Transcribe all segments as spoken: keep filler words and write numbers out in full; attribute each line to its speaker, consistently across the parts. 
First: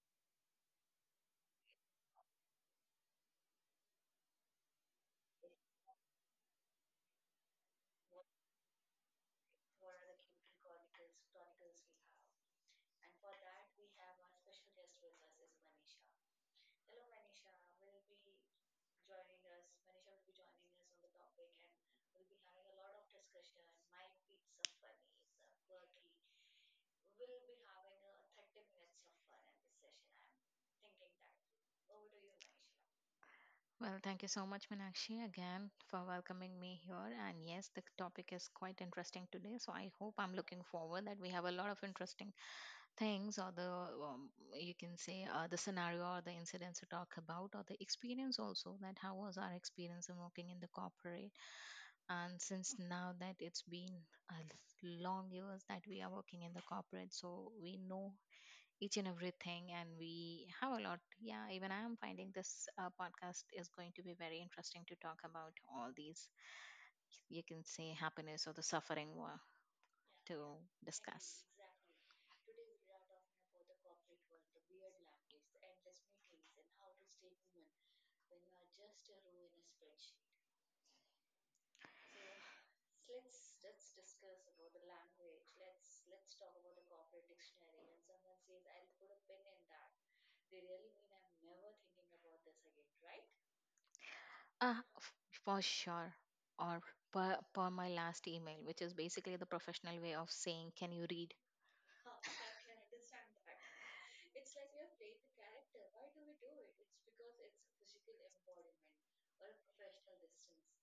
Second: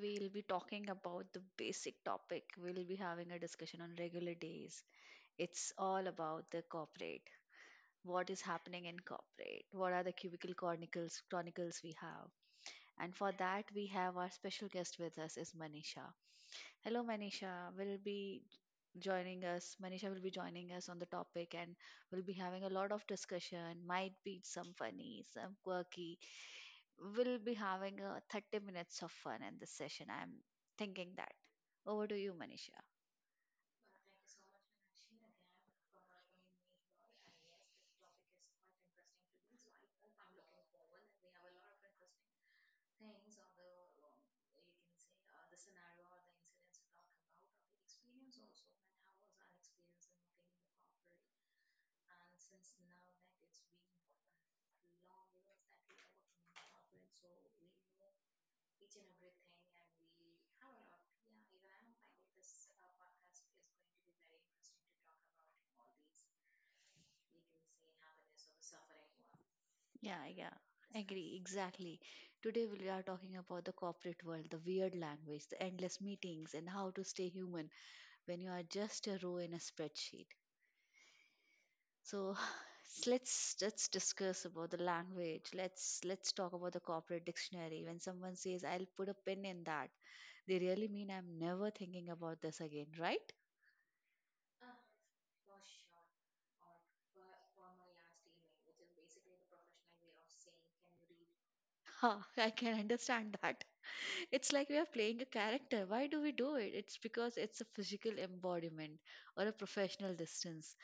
Speaker 1: we'll be talking about the basic topic. We'll be having a discussion on regular days. It's all about the corporate. What is happening in corporate? What are the cubicle chronicles chronicles we have? And for that we have our special guest with us is Manisha. Hello Manisha. Will be joining us. Manisha will be joining us on the topic and we'll be having a lot of discussion. Might be some funny, some quirky, we'll be having uh, thirty minutes of fun in this session. I'm thinking that. Over to you, Manisha.
Speaker 2: Well, thank you so much, Meenakshi, again for welcoming me here. And yes, the topic is quite interesting today. So I hope I'm looking forward that we have a lot of interesting things, or the um, you can say uh, the scenario or the incidents to talk about, or the experience also that how was our experience in working in the corporate. And since now that it's been a long years that we are working in the corporate, so we know each and everything and we have a lot, yeah, even i am finding this uh, podcast is going to be very interesting to talk about all these, you can say, happiness or the suffering were
Speaker 1: Yeah, yeah.
Speaker 2: to
Speaker 1: Agree,
Speaker 2: discuss.
Speaker 1: exactly. Today we are talking about the corporate world, the weird language, the endless meetings, and how to stay human when you are just a row in a spreadsheet. So let's let's discuss about the language. Let's let's talk about the corporate dictionary. When someone says I'll put a pin in that, they really mean I'm never thinking about this again, right?
Speaker 2: uh, f- for sure. Or per, per my last email, which is basically the professional way of saying can you read.
Speaker 1: Ha, I can understand that. It's like we are playing a character. Why do we do it? It's because it's a physical embodiment or a professional distance.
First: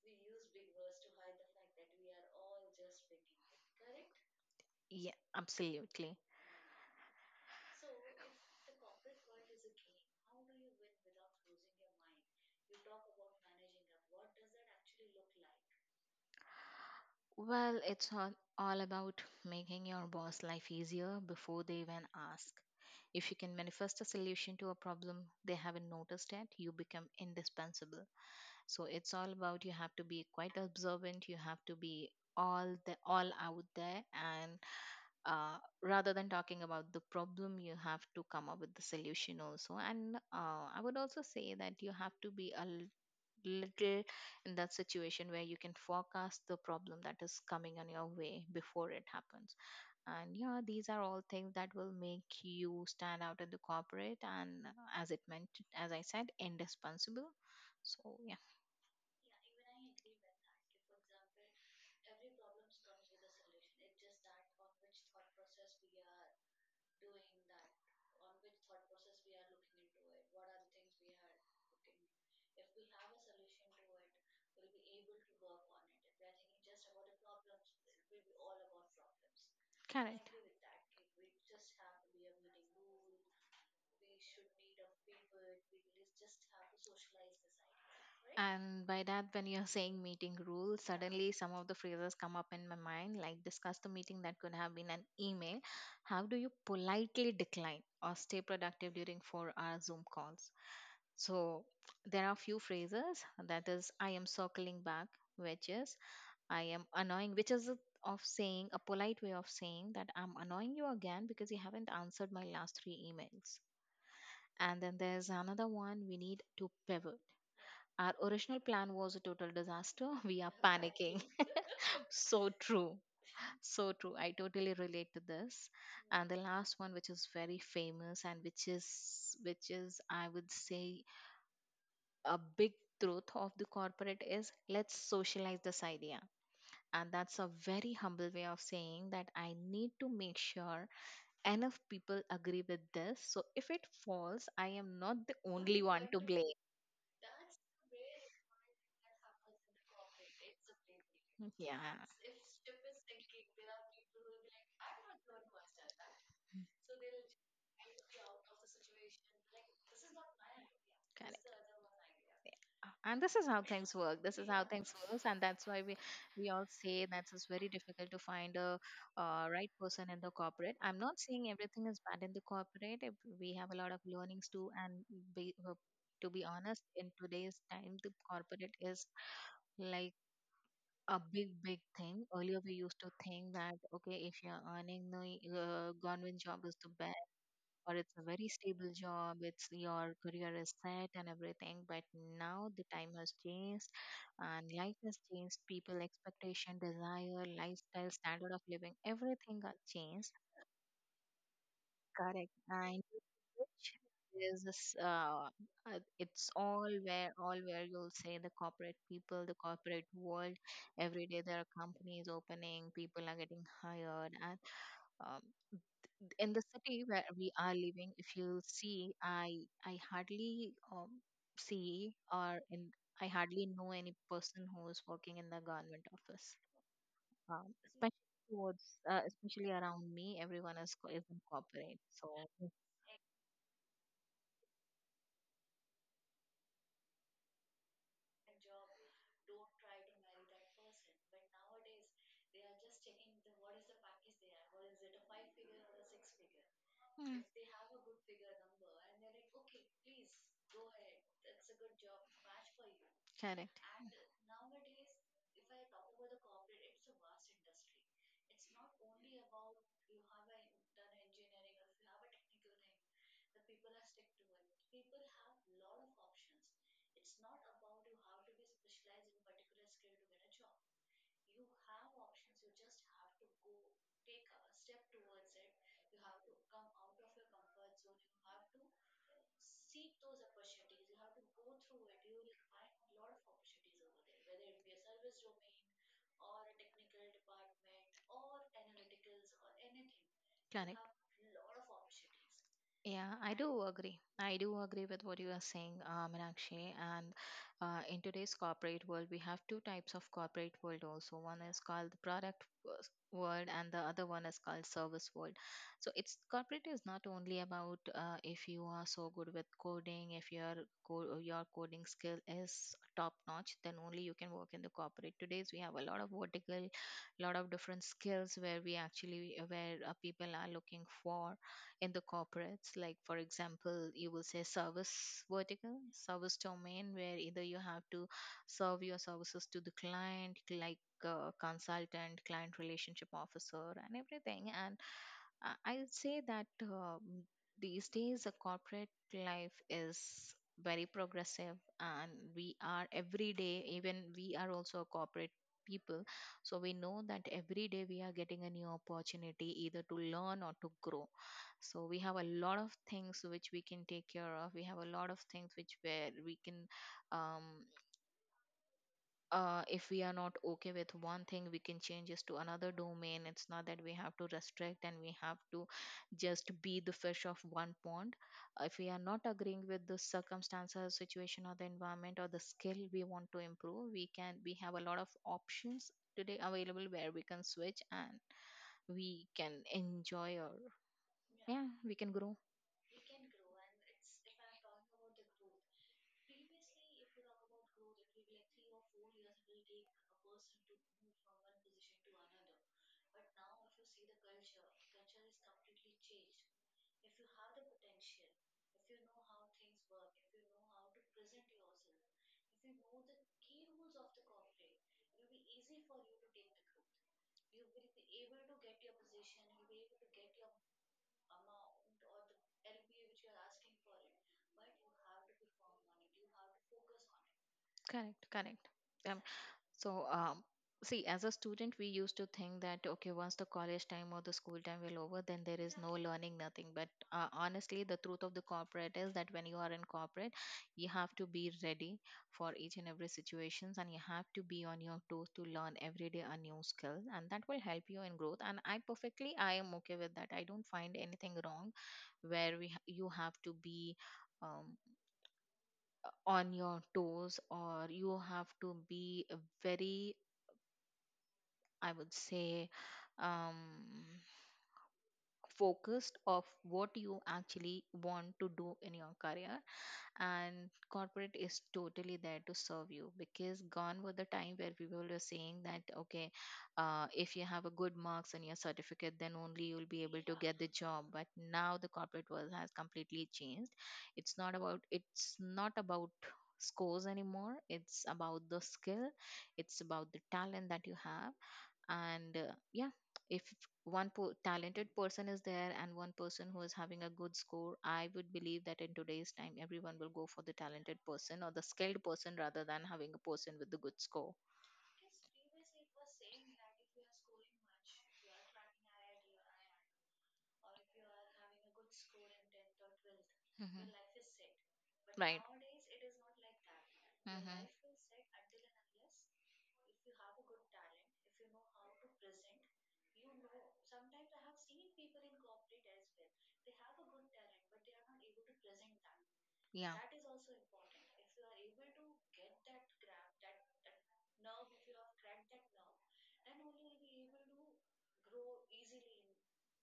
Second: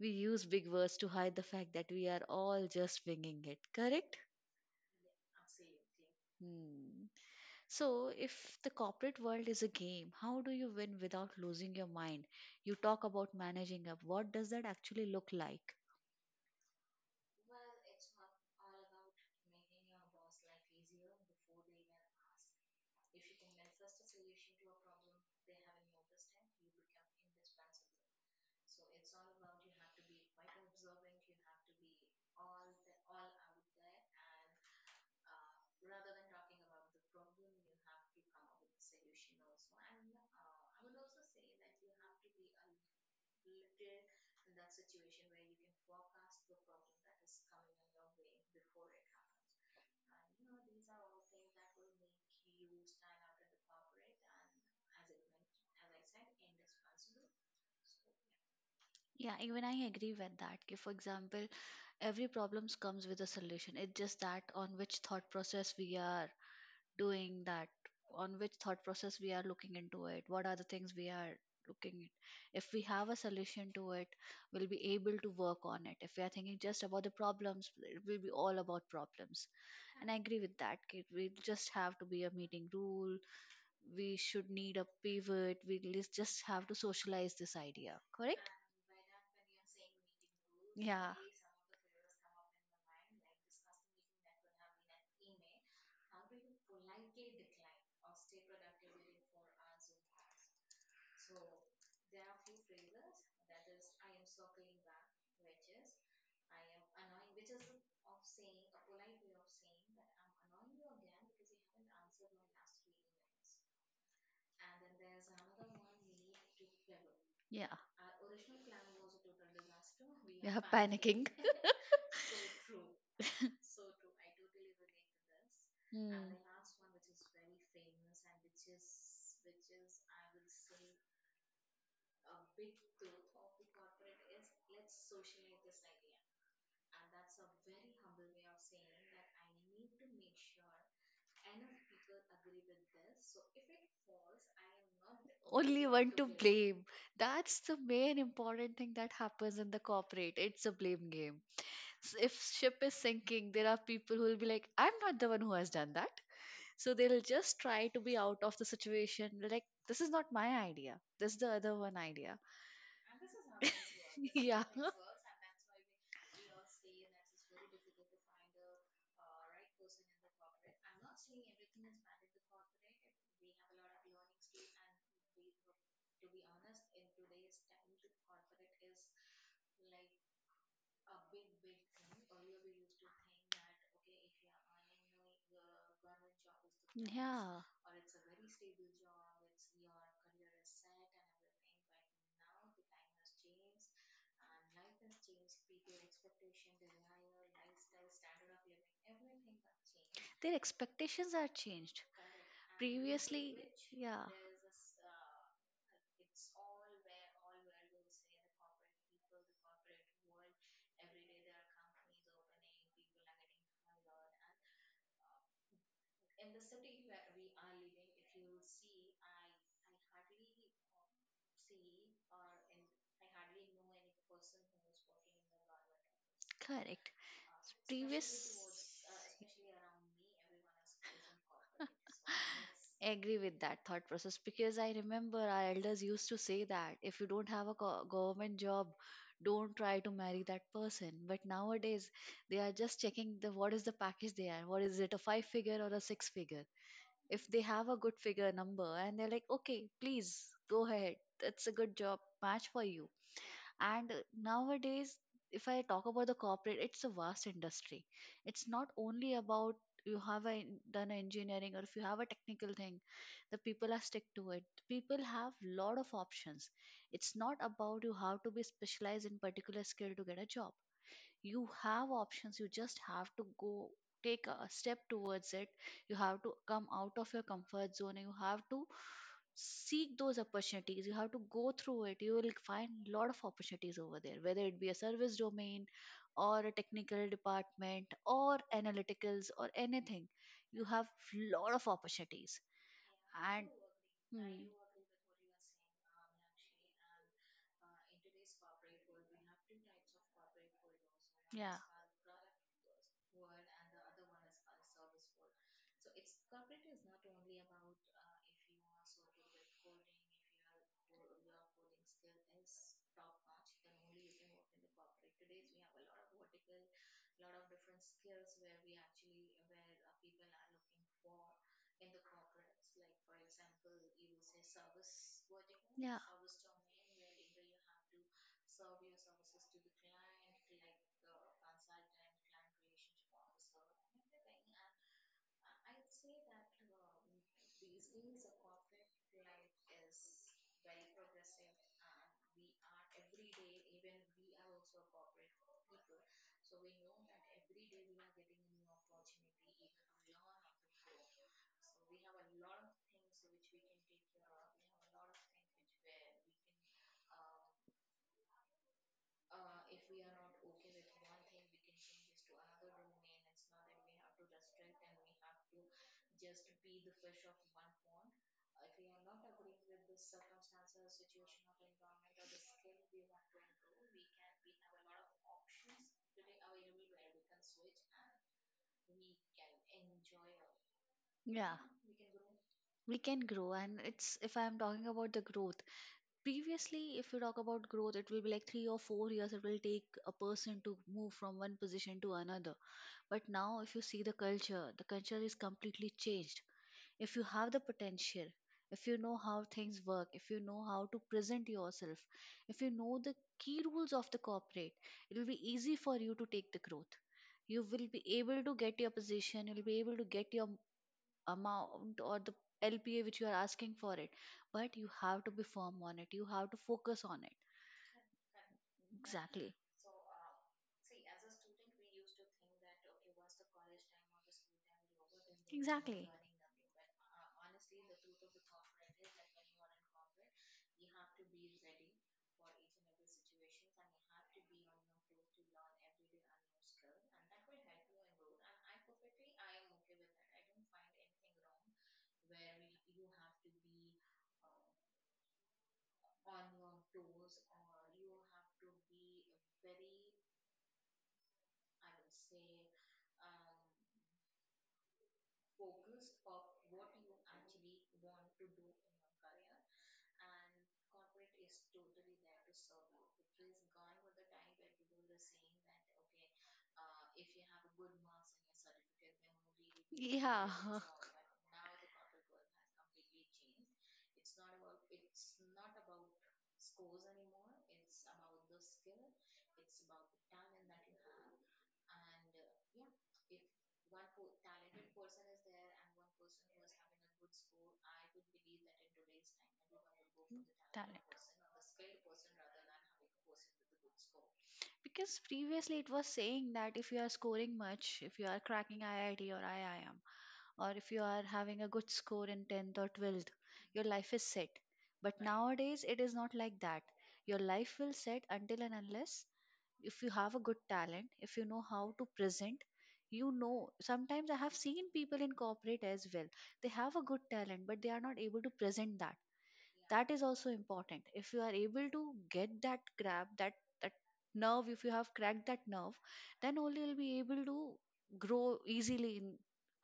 Speaker 1: We use big words to hide the fact that we are all just winging it, correct?
Speaker 2: Yeah, absolutely.
Speaker 1: Hmm. So, if the corporate world is a game, how do you win without losing your mind? You talk about managing up. What does that actually look like?
Speaker 2: Well, it's all, all about making your boss life easier before they even ask. If you can manifest a solution to a problem they haven't noticed yet, you become indispensable. So it's all about, you have to be quite observant, you have to be all the all out there, and uh, rather than talking about the problem you have to come up with the solution also. And uh, i would also say that you have to be a little in that situation where you can forecast the problem that is coming on your way before it happens. And yeah, these are all things that will make you stand out in the corporate. And uh, as it meant as i said, indispensable, so yeah.
Speaker 1: Yeah, even I agree with that. If, for example, every problems comes with a solution. It's just that on which thought process we are doing that, on which thought process we are looking into it, what are the things we are looking at? If we have a solution to it, we'll be able to work on it. If we are thinking just about the problems, it will be all about problems. And I
Speaker 2: Correct.
Speaker 1: agree with that ki we just have to be a meeting rule, we should need a pivot, we lis- just have to socialize this idea, correct?
Speaker 2: And by that, when you're saying meeting rules,
Speaker 1: Yeah
Speaker 2: suddenly some of the phrases come up in my mind, like discuss the meeting that could have been an email. How do you politely decline or stay productive during four hour Zoom calls? So there are few phrases that is, I am circling back, which is, I am annoying, which is a of saying a polite way of saying that I'm annoying you again because you haven't answered my last three emails. And then there's another one, we need to pivot.
Speaker 1: Yeah.
Speaker 2: Our
Speaker 1: Our
Speaker 2: original plan was a total disaster. We are
Speaker 1: We.
Speaker 2: panicking. So true. So true. I totally relate to this.
Speaker 1: Hmm.
Speaker 2: And the last one, which is very famous and which is, which is, I would say, a big truth of the corporate is, let's socialize this idea. And that's a very humble way of saying that I need to make sure enough people agree with this. So if it falls, I am not the only
Speaker 1: Only to
Speaker 2: one to
Speaker 1: blame.
Speaker 2: blame.
Speaker 1: blame. That's the main important thing that happens in the corporate. It's a blame game.
Speaker 2: Yeah.
Speaker 1: S- If ship is sinking, there are people who will be like, I'm not the one who has done that. So they'll just try to be out of the situation. Like, this is not my idea. This is
Speaker 2: Correct.
Speaker 1: the other one idea.
Speaker 2: And this is how things work. This is
Speaker 1: Yeah,
Speaker 2: how things work, and that's why we we all say that it's very difficult to find a uh, right person in the corporate. I'm not saying everything is bad in the corporate. If we have a lot of learnings too, and be, uh, to be honest, in today's time, the corporate is like a big big thing. Earlier we used to think that, okay, if you're earning, the uh, government job is the best,
Speaker 1: yeah.
Speaker 2: or it's a very stable job, it's your career is set and everything. But now the time has changed and life has changed. People expectation, desire, lifestyle, standard of living, everything got changed.
Speaker 1: Their expectations are changed
Speaker 2: Correct. And
Speaker 1: previously,
Speaker 2: which
Speaker 1: yeah.
Speaker 2: is this, uh, uh, it's all where all where you'll say the corporate people, the corporate world. Every day there are companies opening, people are getting hired, and um, in the city where we are living, if you see, i i hardly um, see, or in i hardly know any person who is working in the government office,
Speaker 1: Correct.
Speaker 2: um, especially towards
Speaker 1: Previous.
Speaker 2: uh, especially around me, everyone is, co- is in corporate, so.
Speaker 1: Agree with that thought process because I remember our elders used to say that if you don't have a go- government job, don't try to marry that person. But nowadays, they are just checking the what is the package they are. What is it, a five figure or a six figure?
Speaker 2: Hmm.
Speaker 1: If they have a good figure number and they're like, okay, please go ahead. That's a good job match for you.
Speaker 2: Correct.
Speaker 1: And uh, nowadays, if I talk about the corporate, it's a vast industry. It's not only about you have a, done a engineering or if you have a technical thing, the people are stick to it. People have lot of options. It's not about you have to be specialized in particular skill to get a job. You have options, you just have to go, take a step towards it. You have to come out of your comfort zone and you have to seek those opportunities. You have to go through it. You will find a lot of opportunities over there, whether it be a service domain or a technical department or analyticals or anything. You
Speaker 2: Correct.
Speaker 1: have lot of opportunities.
Speaker 2: Yeah, I
Speaker 1: And
Speaker 2: do agree. I
Speaker 1: hmm,
Speaker 2: do agree with what you are saying, uh, Meenakshi. And uh, in today's corporate world, we have two types of corporate world also. One
Speaker 1: yeah.
Speaker 2: is called the product w- world, and the other one is called service world. So it's, corporate is not only about, uh, if you are so good with coding, if your co- your coding skill is top notch, then only you can work in the corporate. Today's we have a lot of vertical, lot of different skills where we actually where uh, people are looking for in the corporates. Like, for example, you will say service vertical,
Speaker 1: Yeah.
Speaker 2: service domain, where either you have to serve your services to the client, like uh, consultant, client relationship officer, and everything. And uh, I- I'll say that um, these days the corporate life is very progressive, and we are every day, even we are also a corporate people. So we know that every day we are getting a new opportunity either to learn or to grow. So we have a lot of things which we can take care of. We have a lot of things which, where we can um, uh, if we are not okay with one thing, we can change this to another domain. It's not that we have to restrict and we have to just be the fish of one pond. If we are not agreeing with the circumstances, situation, or the environment or the skill we want to improve, we can we have a lot of options today available where we can switch and we can enjoy, or
Speaker 1: You. Yeah.
Speaker 2: yeah, we can grow.
Speaker 1: We can grow. And it's, if I'm talking about the growth, previously if you talk about growth, it will be like three or four years it will take a person to move from one position to another. But now if you see the culture, the culture is completely changed. If you have the potential, if you know how things work, if you know how to present yourself, if you know the key rules of the corporate, it will be easy for you to take the growth. You will be able to get your position, you'll be able to get your amount or the lpa which you are asking for it. But you have to be firm on it, you have to focus on it.
Speaker 2: Correct, correct.
Speaker 1: Exactly.
Speaker 2: So, um, see, as a student, we used to think that, okay, once the college time or the school time will over, then there is no learning, nothing. But uh, honestly, the truth of the corporate is that when you are in corporate, you have to be ready for each and every situations, and you have to be on your toes to learn every day a new skill, and that will help you in growth. And I perfectly, I am okay with that. I don't find anything wrong where we ha- you have to be um, on your toes, or you have to be very, I would say, um, focused of what you actually want to do in your career. And corporate is totally there to serve you, because gone were the time where people were saying that, okay, uh, if you have a good marks in your certificate, then only you'll be
Speaker 1: You.
Speaker 2: able to get the job. But now the corporate world has completely changed. It's not about, it's not about scores anymore, it's about the skill, it's about the talent that you have. And uh, yeah, if one po- talented person is there and one person who is having a good score, i would believe that in today's time everyone will go for the talented person or the skilled person rather than having a person with the good score.
Speaker 1: Because previously it was saying that if you are scoring much, if you are cracking I I T or I I M, or if you are having a good score in tenth or twelfth, your
Speaker 2: Mhm.
Speaker 1: life is set. But right,
Speaker 2: Right.
Speaker 1: nowadays, it is not like that. Your
Speaker 2: Mhm.
Speaker 1: life will set until and unless, if you have a good talent, if you know how to present, you know. Sometimes I have seen people in corporate as well. They have a good talent, but they are not able to present that.
Speaker 2: Yeah.
Speaker 1: Yeah. That is also important, if you are able to get that, grab that, that nerve, if you have cracked that nerve, then only you'll be able to grow easily in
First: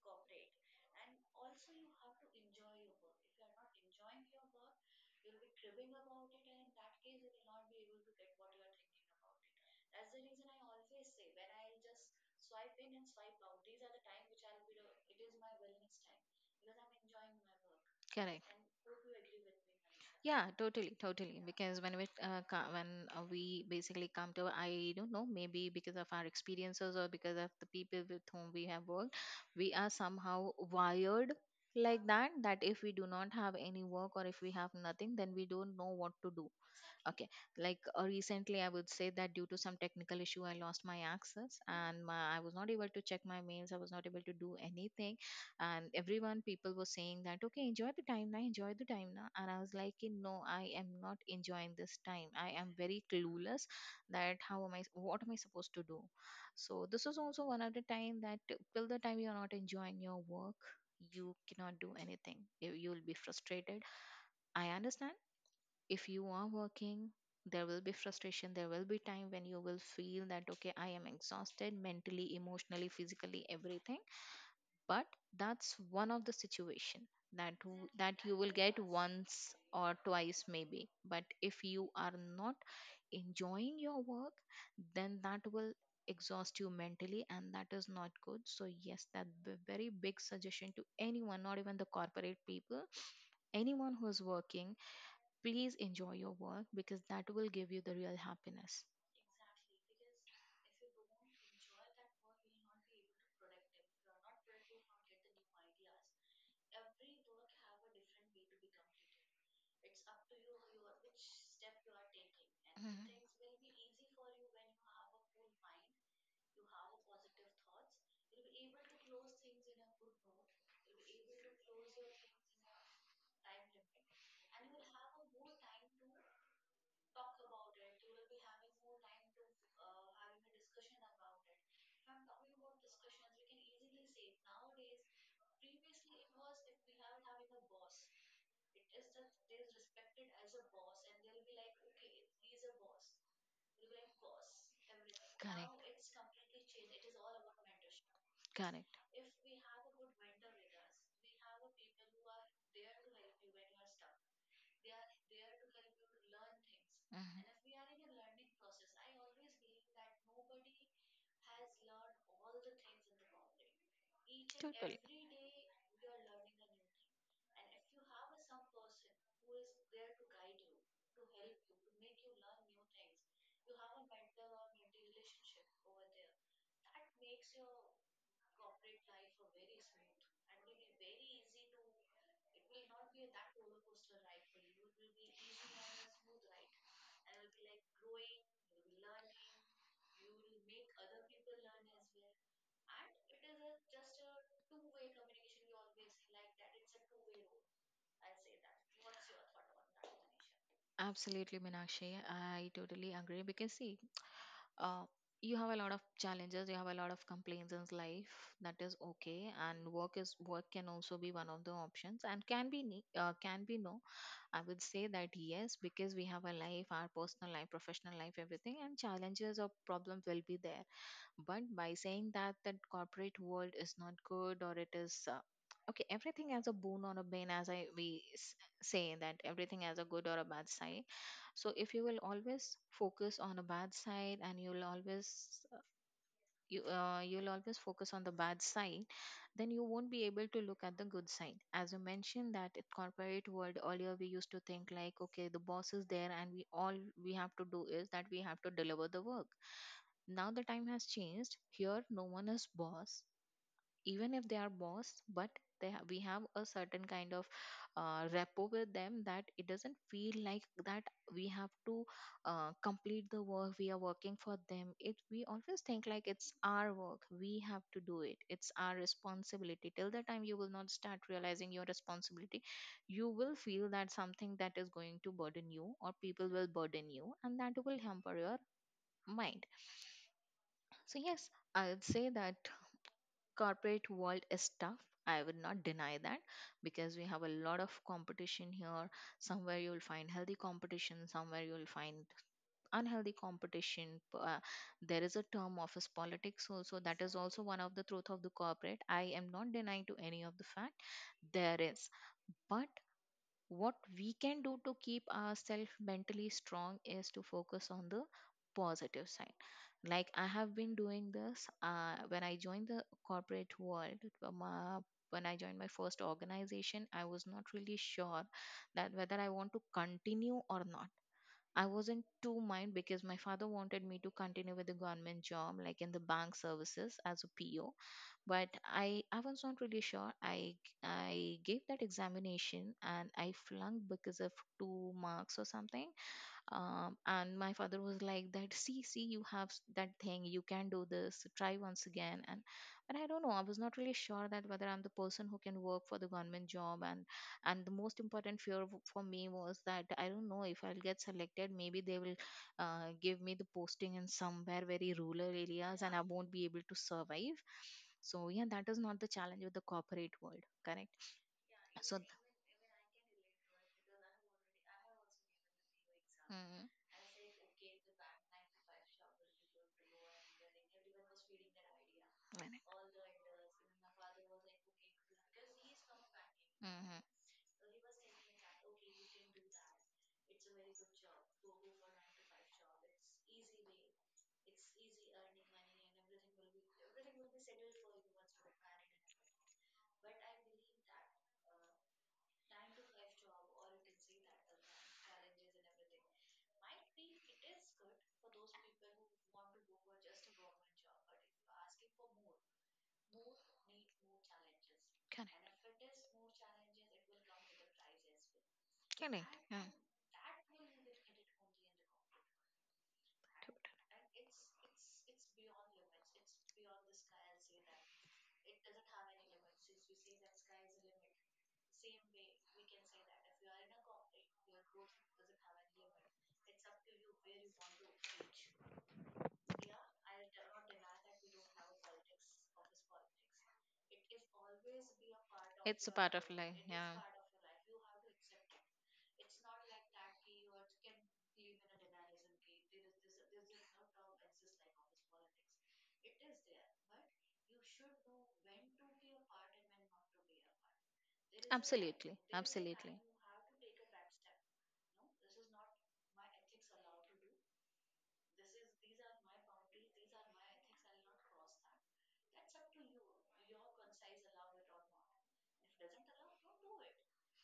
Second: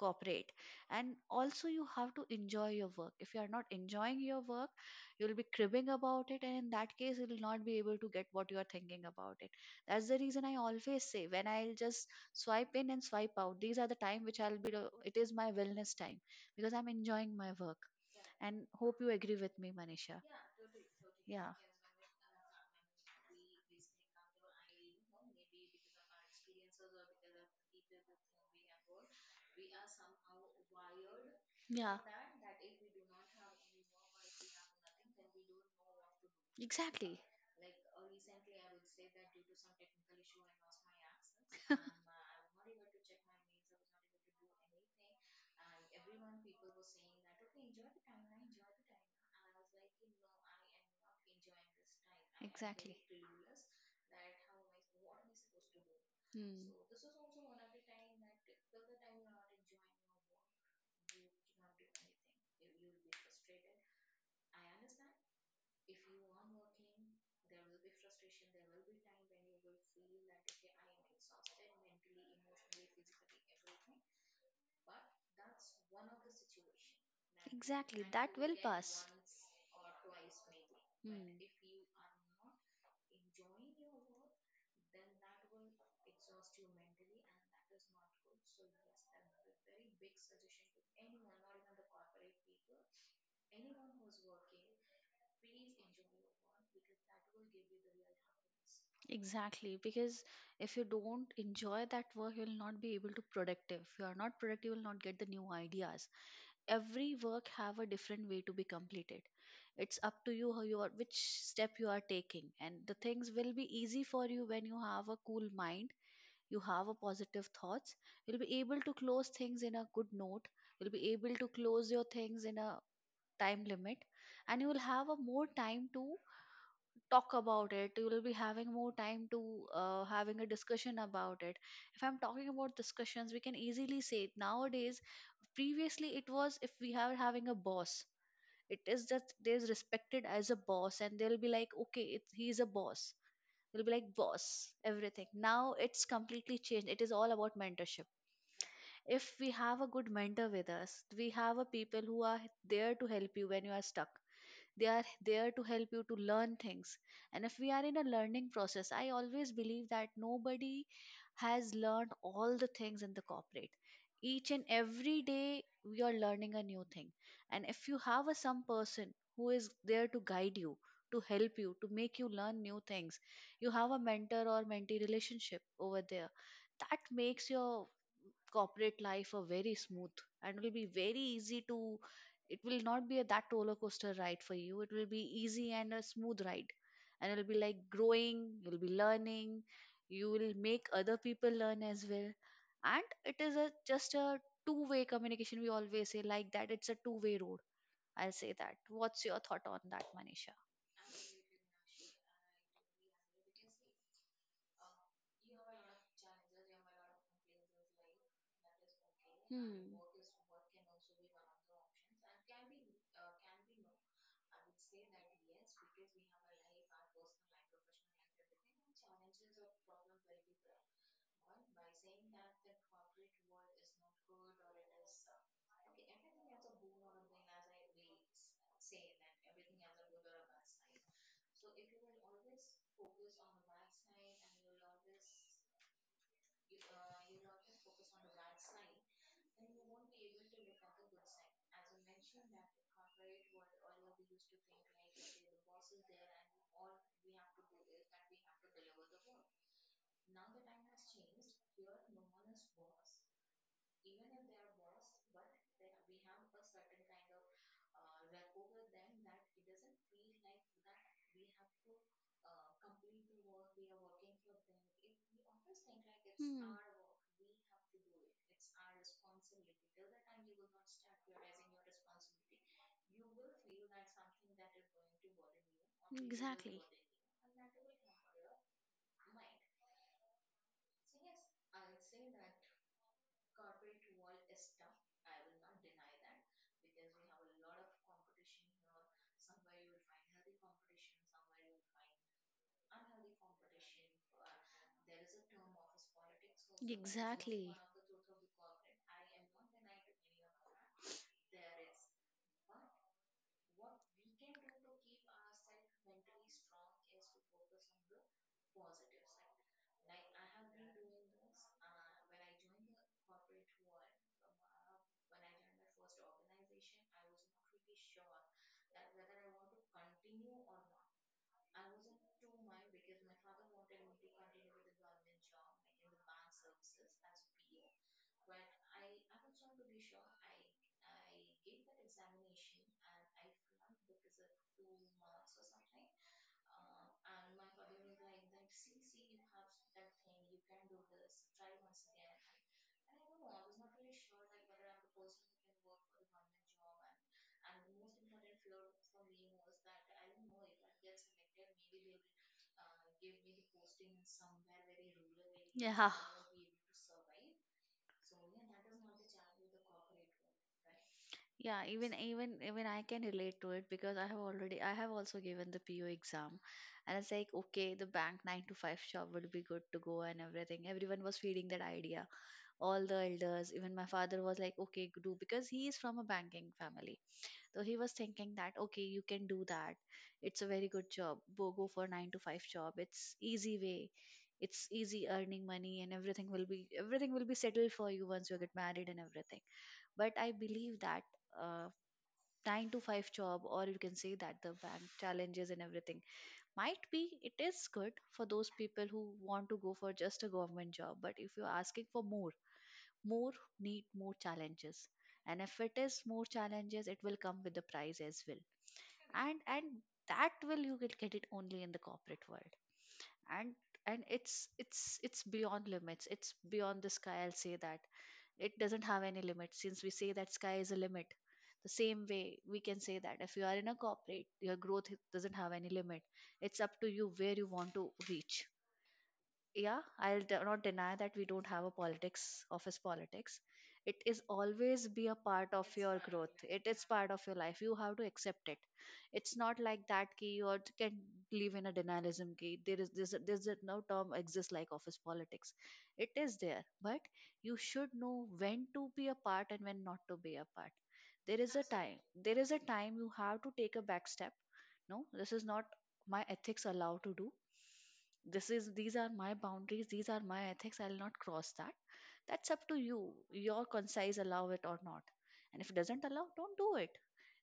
Speaker 1: corporate. And also you have to enjoy your work. If you are not enjoying your work, you'll be cribbing about it, and in that case you will not be able to get what you are thinking about it. That's the reason I always say, when I'll just swipe in and swipe out, these are the time which I'll be do- it is my wellness time, because I'm enjoying my work.
Speaker 2: Correct.
Speaker 1: And hope you agree with me, Manisha.
Speaker 2: Yeah, totally, totally.
Speaker 1: Yeah.
Speaker 2: Because when we uh, co- when uh, we basically come to, I don't know, maybe because of our experiences or because of the people with whom we have worked, we are somehow wired
Speaker 1: Yeah.
Speaker 2: like that. That if we do not have any work or if we have nothing, then we don't know what to do.
Speaker 1: Exactly.
Speaker 2: Okay. Like, uh, recently, I would say that due to some technical issue, I lost my access and my, I was not able to check my mails. I was not able to do anything. And everyone, people were saying that, okay, enjoy the time now, enjoy the time now. And I was like, "Eh, no, I am not enjoying this time. I am
Speaker 1: Exactly.
Speaker 2: very clueless that how am I, what am I supposed to do?
Speaker 1: Hmm.
Speaker 2: So this is also one of the time that till the time you are not enjoying your work, you cannot do anything. You, you will be frustrated. I understand, if you are working there will be frustration, there will be time when you will feel that, okay, I am exhausted mentally, emotionally, physically, everything. But that's one of the situation that w- that you will get once or twice maybe. But
Speaker 1: Hmm.
Speaker 2: if you are not enjoying your work, then that will exhaust you mentally, and that is not good. So yes, that b- very big suggestion to anyone, not even the corporate people, anyone who is working, please enjoy your work, because that will give you the real happiness.
Speaker 1: Exactly, because if you don't enjoy that work, you'll not be able to productive. If you are not productive, you'll not get the new ideas. Every work have a different way to be completed. It's up to you how you are, which step you are taking, and
Speaker 2: Mhm.
Speaker 1: the things will be easy for you when you have a cool mind, you have a positive thoughts, you'll be able to close things in a good note, you'll be able to close your things in a time limit, and you will have a more time to talk about it, you will be having more time to uh, having a discussion about it. If I'm talking about discussions, we can easily say it. Nowadays, previously it was, if we are having a boss, it is just there's respected as a boss and they'll be like, okay, it's, he's a boss, you'll be like boss everything.
Speaker 2: Correct.
Speaker 1: Now it's completely changed, it is all about mentorship.
Speaker 2: Correct.
Speaker 1: If we have a good mentor with us, we have a people who are there to help you when you are stuck, they are there to help you to learn things. And if we
Speaker 2: Mhm.
Speaker 1: are in a learning process, I always believe that nobody has learned all the things in the corporate. Each and
Speaker 2: Totally.
Speaker 1: every day, we are learning a new thing. And if you have a, some person who is there to guide you, to help you, to make you learn new things, you have a mentor or mentee relationship over there. That makes your corporate life a very smooth and will be very easy to, it will not be a, that roller coaster ride for you, it will be easy and a smooth ride. And it'll be like growing, you'll be learning, you will make other people learn as well. And it is a just a two way communication, we always say like that, it's a two way road. I'll say that, what's your thought on that, Manisha?
Speaker 2: Absolutely, Meenakshi. I totally agree because see, uh, you have a lot of challenges, you have a lot of complaints in life. That is okay, and
Speaker 1: Hmm.
Speaker 2: work is work can also be one of the options and can be ne- uh, can be no. I would say that yes, because we have a life, our personal life, professional life, everything, and challenges or problems will be there. But by saying that the corporate world is not good or it is uh, okay, everything has a boon or a bane. As i we s- say, that everything has a good or a bad side. So if you will always focus on a bad side, and you'll always uh, you uh, you'll always focus on the bad side, then you won't be able to look at the good side. As you mentioned that in corporate world, earlier we used to think like, okay, the boss is there and we all we have to do is that we have to deliver the work. Now the time has changed. Here, no one is boss, even if they are boss, but they ha- we have a certain kind of uh, rapport with them that it doesn't feel like that we have to uh, complete the work. We are working for them, it, we always think like it's our work, we have to do it, it's our responsibility. Till the time you will not start realizing your responsibility, you will feel that something that is going to burden you or people will burden you, and that will hamper your mind. So yes, I would say that corporate world is tough. I would not deny that because we have a lot of competition here. Somewhere you will find healthy competition, somewhere you will find unhealthy competition. P- Uh, there is a term office politics also. That is also one of the truth of the corporate. I am not denying to any of the fact there is, but what we can do to keep ourselves mentally strong is to focus on the positive side. Like I have been doing this uh, when I joined the corporate world. um, uh, when I joined my first organization, I was not really sure that whether I want to continue or not. I wasn't too mind because my father wanted me to continue with the government job, like in the bank services as a P O. But I, I was not really sure. I, I gave that examination and I flunked because of two marks or something. Um, and my father was like that, see, see, you have s- that thing, you can do this, try once again. And but I don't know, I was not really sure that whether I'm the person who can work for the government job. and and the most important fear w- for me was that I don't know if I'll get selected. Maybe they will uh, give me the posting in somewhere very rural areas and I won't be able to survive. So yeah, that is not the challenge with the corporate world, correct?
Speaker 1: Yeah, even
Speaker 2: So
Speaker 1: even even I can relate to it because I have already, I have also given the P O exam, and it's like, okay, the bank nine to five job would be good to go and everything. Everyone was feeding that idea.
Speaker 2: mm,
Speaker 1: All the elders, even my father was like, okay, do, because he is from a banking
Speaker 2: mm-hmm.
Speaker 1: family, so he was thinking that, okay, you can do that. It's a very good job. Go go for nine to five job. It's easy way. It's easy earning money and everything will be, everything will be settled for you once you get married and everything. But I believe that. uh Nine to five job, or you can say that the bank challenges and everything, might be it is good for those people who want to go for just a government job, but if you're asking for more, more need more challenges. And
Speaker 2: Correct.
Speaker 1: if it is more challenges, it will come with the price as well.
Speaker 2: Correct.
Speaker 1: and
Speaker 2: Yeah.
Speaker 1: and that will, you will get it only in the corporate world. and and it's it's it's beyond limits, it's beyond the sky, I'll say that. It doesn't have any limit. Since we say that sky is a limit, the same way we can say that if you are in a corporate, your growth doesn't have any limit. It's up to you where you want to reach. Yeah, i'll de- not deny that we don't have a politics, office politics. It is always be a part of
Speaker 2: It's a
Speaker 1: your
Speaker 2: part of
Speaker 1: growth,
Speaker 2: life.
Speaker 1: it is
Speaker 2: Yeah.
Speaker 1: part of your life, you have to accept it. It's not like that ki you are- can live in a denialism ki there is this a- there's a- no term exists like office politics. It is there. But you should know when to be a part and when not to be a part. there is a time
Speaker 2: Absolutely.
Speaker 1: there is a
Speaker 2: Absolutely.
Speaker 1: time you have to take a back step. No, this is not my ethics allow to do. This is These are my boundaries, these are my ethics, I'll not cross that. That's up to you, your conscience allow it or not. And if it doesn't allow, don't do it.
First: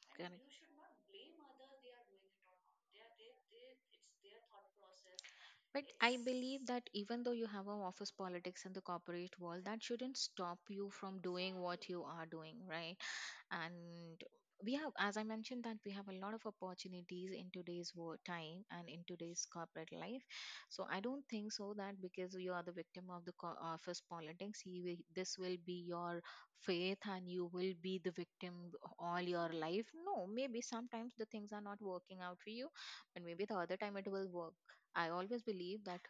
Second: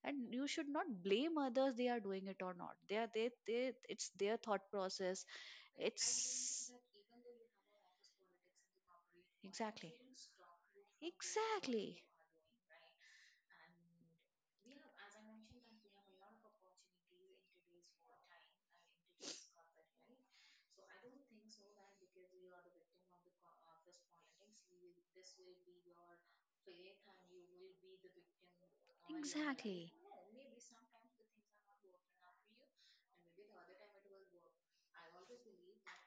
Speaker 1: And
Speaker 2: Correct.
Speaker 1: you should not blame others they are doing it or not. They are they, they it's their thought process.
Speaker 2: But
Speaker 1: I- I
Speaker 2: I believe
Speaker 1: it's
Speaker 2: that even though you have an office politics in the corporate world, that
Speaker 1: exactly,
Speaker 2: shouldn't stop you from doing what
Speaker 1: exactly,
Speaker 2: you are doing, right? And we have, as I mentioned, that we have a lot of opportunities in today's war time and in today's corporate life. So I don't think so that because you are the victim of the co- office politics, you will, this will be your faith and you will be the victim all your life.
Speaker 1: exactly.
Speaker 2: No, maybe sometimes the things are not working out for you, but maybe the other time it will work. I always believe that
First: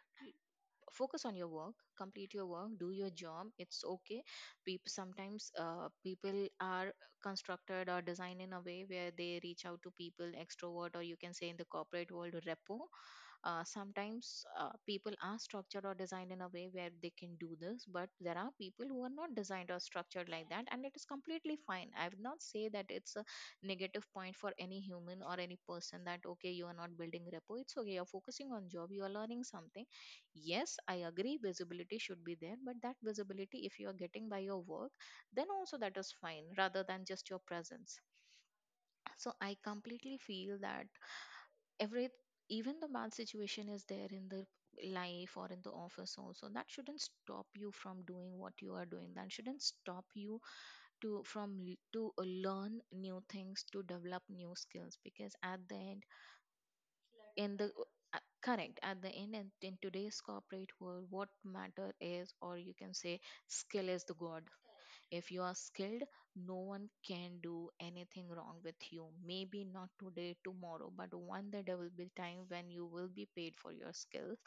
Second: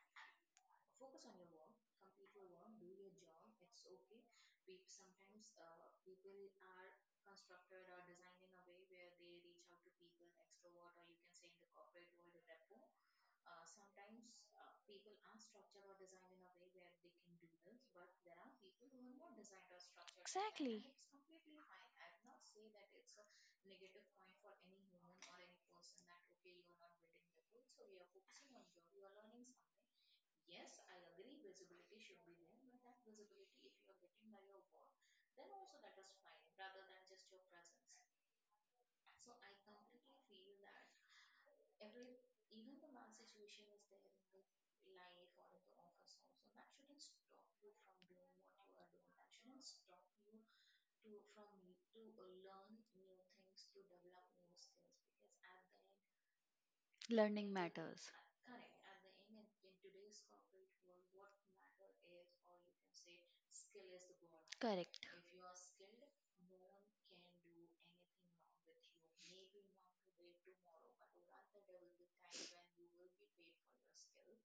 Speaker 2: focus on your work, complete your work, do your job, it's okay. People sometimes uh, people are constructed or designed in a way where they reach out to people, extrovert, or you can say in the corporate world, repo. Uh, sometimes uh, people are structured or designed in a way where they can do this, but there are people who are not designed or structured like that, and it is completely fine. I would not say that it's a negative point for any human or any person that, okay, you are not building repo. It's okay, you're focusing on job, you are learning something. Yes, I agree, visibility should be there, but that visibility, if you are getting by your work, then also that is fine rather than just your presence. So I completely feel that every, even the bad situation is there in the life or in the office also, that shouldn't stop you from doing what you are doing, that shouldn't stop you to from l- to uh, learn new things, to develop new skills, because at the end,
Speaker 1: Learning
Speaker 2: in the
Speaker 1: matters.
Speaker 2: uh, correct, at the end and in today's corporate world, what matter is, or you can say, skill is the god.
Speaker 1: Correct. So
Speaker 2: If you are skilled, no one can do anything wrong with you. Maybe not today, tomorrow, but one day there will be time when you will be paid for your skills,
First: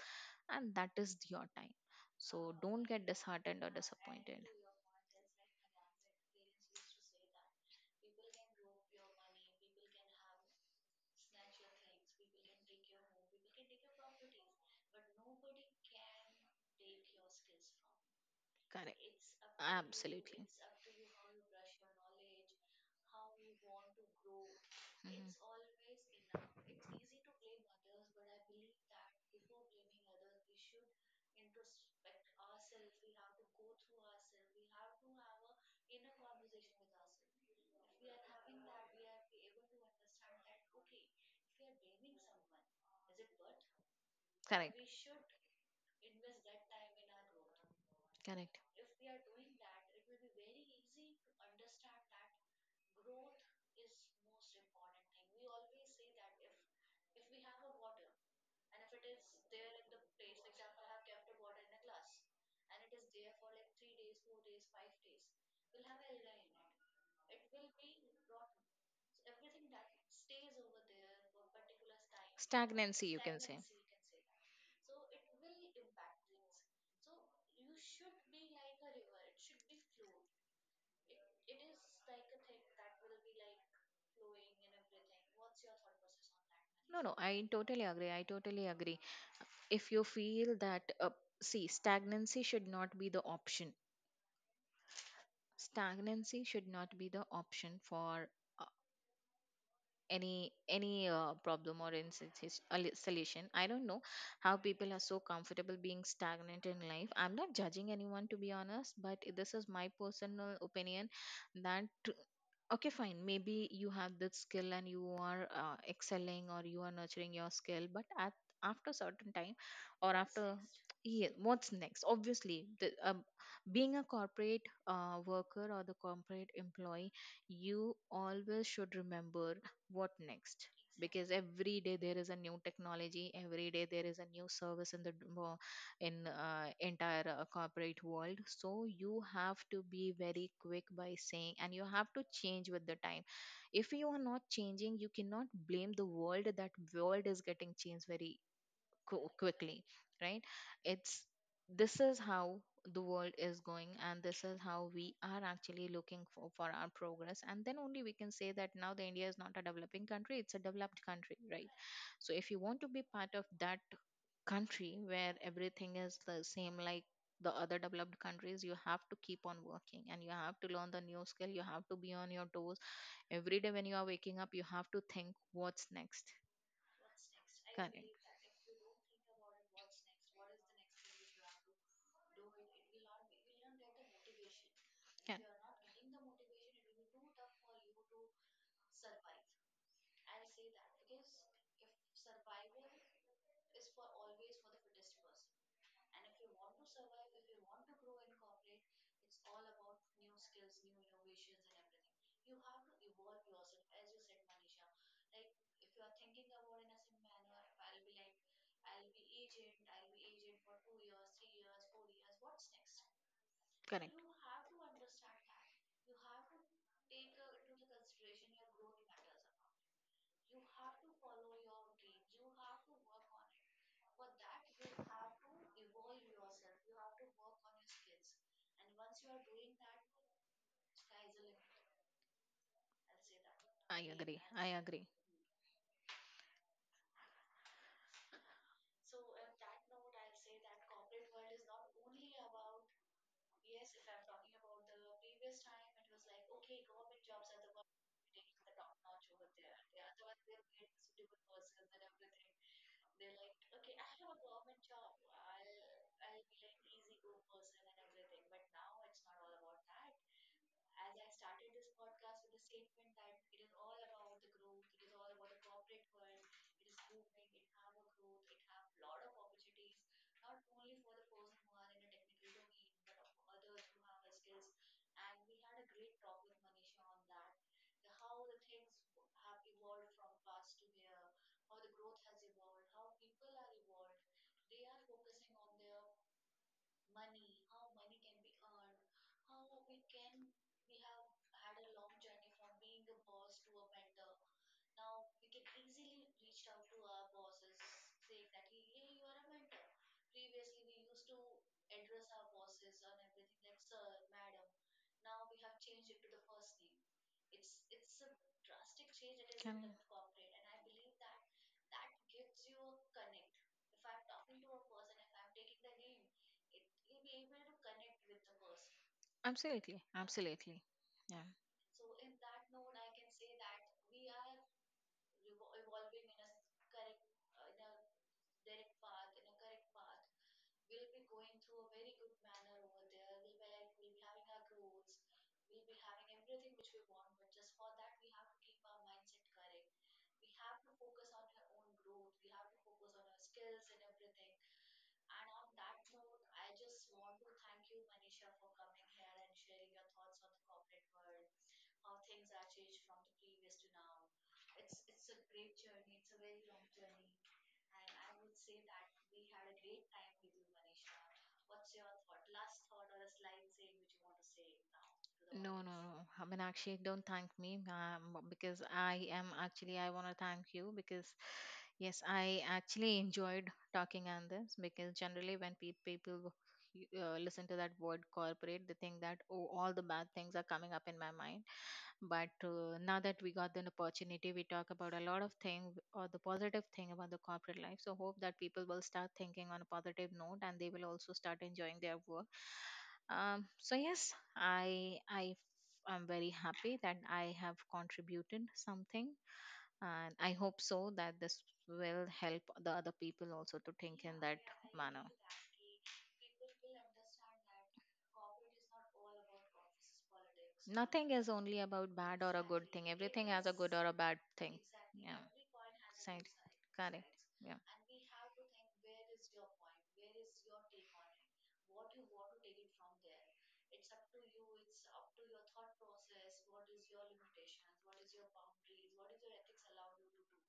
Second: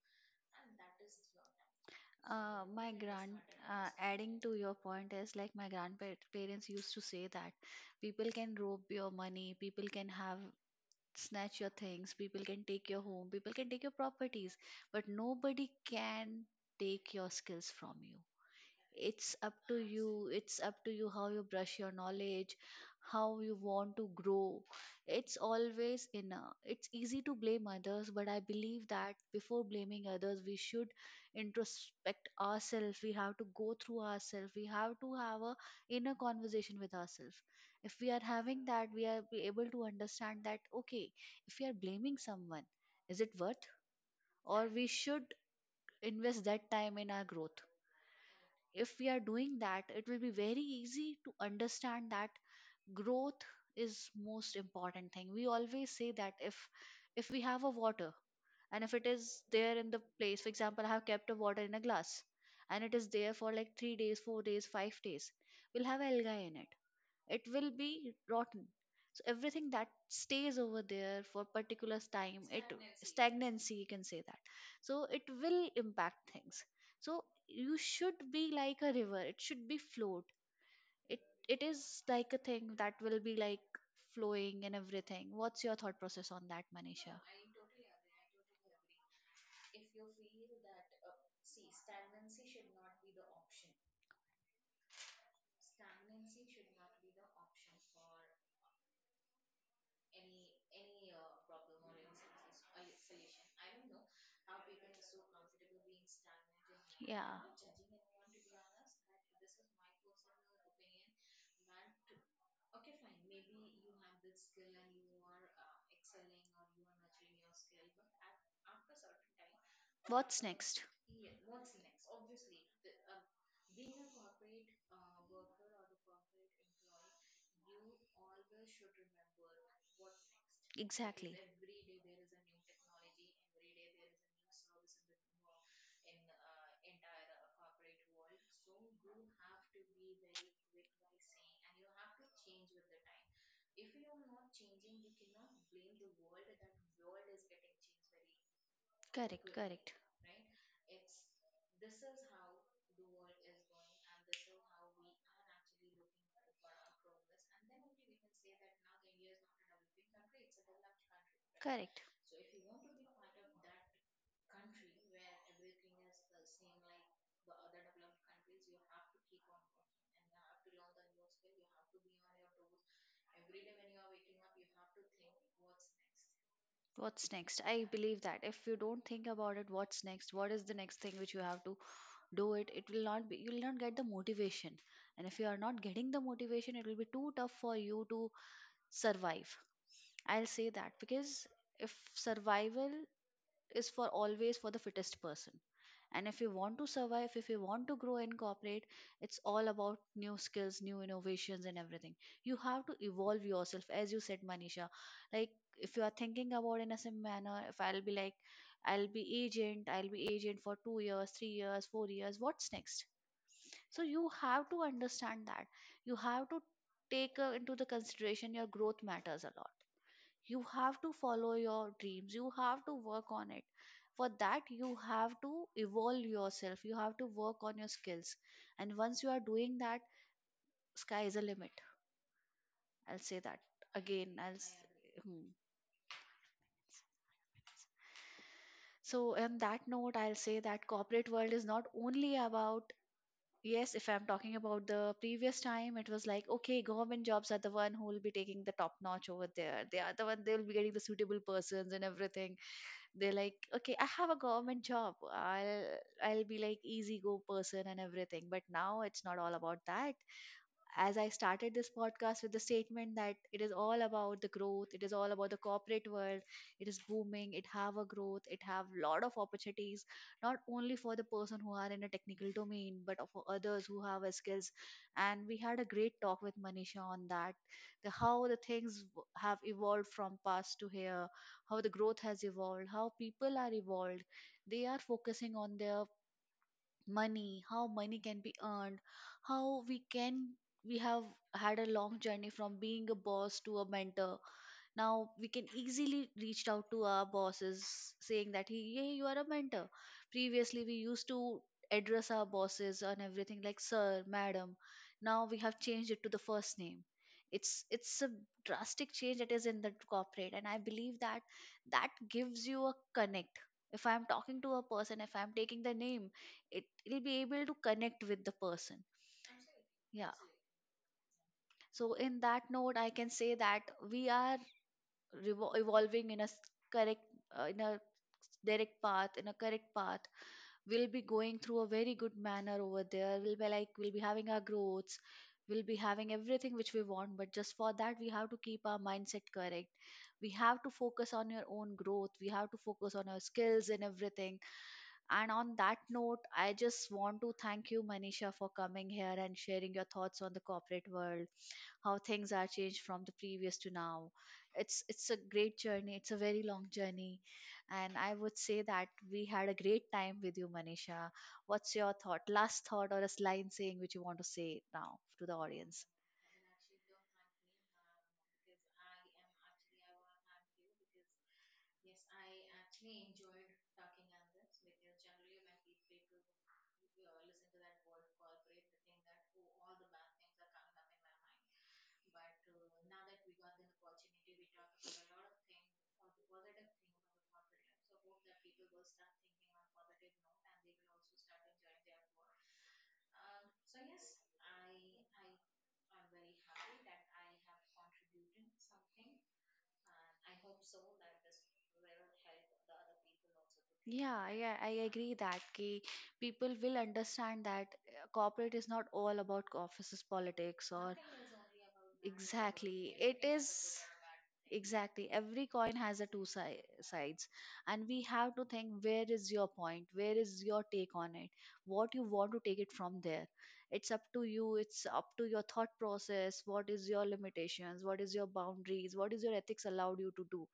Speaker 2: and that is your time. So don't get disheartened or disappointed.
Speaker 1: your point is like my grandparents used to say that people can rob your money, people can have snatch your things, people can take your home, people can take your properties, but nobody can take your skills from you.
Speaker 2: Correct.
Speaker 1: It's up to you,
Speaker 2: Absolutely.
Speaker 1: it's up to you how you brush your knowledge, how you want to grow.
Speaker 2: Mhm.
Speaker 1: It's always in a, It's easy to blame others, but I believe that before blaming others, we should introspect ourselves, we have to go through ourselves, we have to have a inner conversation with ourselves. If we are having that, we are be able to understand that, okay, if we are blaming someone, is it worth, or
Speaker 2: Correct.
Speaker 1: we should invest that time in our growth.
Speaker 2: Correct.
Speaker 1: If we are doing that, it will be very easy to understand that growth is most important thing. We always say that if if we have a water, and if it is there in the place, for example, I have kept a water in a glass, and it is there for like three days, four days, five days, we'll have algae in it, it will be rotten. So everything that stays over there for particular time, it,
Speaker 2: Stagnancy, you can say.
Speaker 1: stagnancy, you can say that. So it will impact things. So you should be like a river, it should be flowed. it it is like a thing that will be like flowing and everything. What's your thought process on that,
Speaker 2: No,
Speaker 1: Manisha?
Speaker 2: no, I totally agree. I totally agree. If you feel that, uh, see, stagnancy should not be the option. Stagnancy should not be the option for any any uh, problem or any s- s- a li- solution. I don't know how people are so comfortable being stagnant in life.
Speaker 1: Yeah,
Speaker 2: I'm not judging anyone, to be honest, but this is my personal opinion that, okay, fine, maybe you have that skill and you are uh, excelling or you are nurturing your skill, but at, after certain time, or
Speaker 1: what's
Speaker 2: after,
Speaker 1: next?
Speaker 2: yeah, what's next? Obviously, the, um, being a corporate uh, worker or the corporate employee, you always should remember, what next? Because
Speaker 1: Exactly.
Speaker 2: every day there is a new technology, every day there is a new service in the d- wo- in uh, entire uh, corporate world. So you have to be very quick by saying, and you have to change with the time. If you are not changing, you cannot blame the world that world is getting changed very qu-
Speaker 1: Correct,
Speaker 2: quickly,
Speaker 1: correct.
Speaker 2: right? It's, this is how the world is going, and this is how we are actually looking for for our progress, and then only we can say that now the India is not a developing country, it's a developed country, right?
Speaker 1: Correct.
Speaker 2: So if you want to be part of that country where everything is the same like the other developed countries, you have to keep on working, and you have to learn the new skill, you have to be on your toes. Every day when you are waking up, you have to think, what's next?
Speaker 1: What's next? I
Speaker 2: Correct.
Speaker 1: believe that if you don't think about it, what's next? What is the next thing which you have to do it? It will not be, you will not get the motivation. And if
Speaker 2: Yeah,
Speaker 1: you are not getting the motivation, it will be too tough for you to survive. I'll say that, because if survival is for always for the fittest person. And if you want to survive, if you want to grow and cooperate, it's all about new skills, new innovations, and everything. You have to evolve yourself, as you said, Manisha. Like if you are thinking about in a same manner, if I'll be like, I'll be agent, I'll be agent for two years, three years, four years. What's next? So
Speaker 2: correct.
Speaker 1: you have to understand that. You have to take uh, into the consideration, your growth matters a lot. You have to follow your dreams, you have to work on it. For that you have to evolve yourself, you have to work on your skills. And once you are doing that, sky is a limit, I'll say that.
Speaker 2: I
Speaker 1: again
Speaker 2: agree.
Speaker 1: i'll
Speaker 2: I
Speaker 1: s-
Speaker 2: agree.
Speaker 1: hmm. So on that note, I'll say that corporate world is not only about, yes, if I'm talking about the previous time, it was like, okay, government jobs are the one who will be taking the top notch over there. They are the one, they'll be getting the suitable persons and everything. They're like, okay, I have a government job, i'll I'll be like easy go person and everything. But now it's not all about that. As I started this podcast with the statement that it is all about the growth, it is all about the corporate world, it is booming, it have a growth, it have lot of opportunities, not only for the person who are in a technical domain, but for others who have a skills. And we had a great talk with Manisha on that, the how the things w- have evolved from past to here, how the growth has evolved, how people are evolved. They are focusing on their money, how money can be earned, how we can, we have had a long journey from being a boss to a mentor. Now we can easily reach out to our bosses saying that, hey, yeah, you are a mentor. Previously we used to address our bosses on everything like sir, madam. Now we have changed it to the first name. It's it's a drastic change that is
Speaker 2: Can.
Speaker 1: in the corporate, and I believe that that gives you a connect. If I'm talking to a person, if I'm taking the name, it will be able to connect with the person.
Speaker 2: Absolutely.
Speaker 1: Yeah.
Speaker 2: Absolutely. Yeah.
Speaker 1: So in that note, I can say that we are revo- evolving in a s- correct, uh, in a direct path, in a correct path. We'll be going through a very good manner over there. We'll be like we'll be having our growths, we'll be having everything which we want. But just for that we have to keep our mindset correct. We have to focus on your own growth, we have to focus on our skills and everything. And on that note, I just want to thank you, Manisha, for coming here and sharing your thoughts on the corporate world, how things are changed from the previous to now. It's it's a great journey, it's a very long journey. And I would say that we had a great time with you, Manisha. What's your thought, last thought or a line saying which you want to say now to the
Speaker 2: No, no,
Speaker 1: audience?
Speaker 2: no. I mean, actually, don't thank me, um, because I am actually, I want to thank you, because yes, I actually enjoyed talking on this, because generally when pe- people uh, listen to that word corporate, they think that, oh, all the bad things are coming up in my mind. But uh, now that we got an opportunity, we talk about a lot of things or the positive thing about the corporate life. So hope that people will start thinking on a positive note, and they will also start enjoying their work. Um, so yes, I I I'm very happy that I have contributed something, and I hope so that this will help the other people also to think
Speaker 1: Yeah,
Speaker 2: in that
Speaker 1: I, I I
Speaker 2: manner.
Speaker 1: agree that ki people will understand that uh, corporate is not all about offices politics that. Or
Speaker 2: Nothing is only about bad or a good thing,
Speaker 1: exactly it
Speaker 2: everything
Speaker 1: is
Speaker 2: has a good
Speaker 1: a
Speaker 2: or a bad
Speaker 1: bad,
Speaker 2: thing.
Speaker 1: exactly
Speaker 2: Yeah,
Speaker 1: every coin has a two
Speaker 2: side.
Speaker 1: si
Speaker 2: Correct.
Speaker 1: sides.
Speaker 2: Yeah.
Speaker 1: And we have to think, where is your point, where is your take on it, what you want to take it from there. It's up to you, it's up to your thought process, what is your limitations, what is your boundaries, what is your ethics allowed you to do.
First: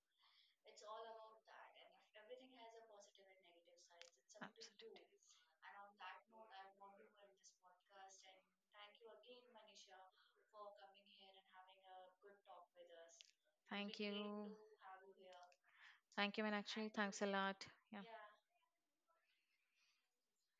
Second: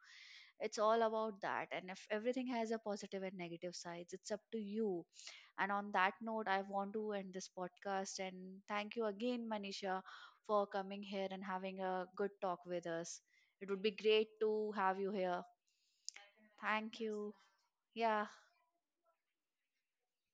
Speaker 1: It's all about that. And if everything has a positive and negative sides, it's up to you. And on that note, I want to end this podcast and thank you again, Manisha, for coming here and having a good talk with us. It would be
Speaker 2: Thank you.
Speaker 1: great to have you here.
Speaker 2: Thank you, Meenakshi,
Speaker 1: Thank
Speaker 2: thanks a
Speaker 1: you.
Speaker 2: lot. Yeah.
Speaker 1: Yeah.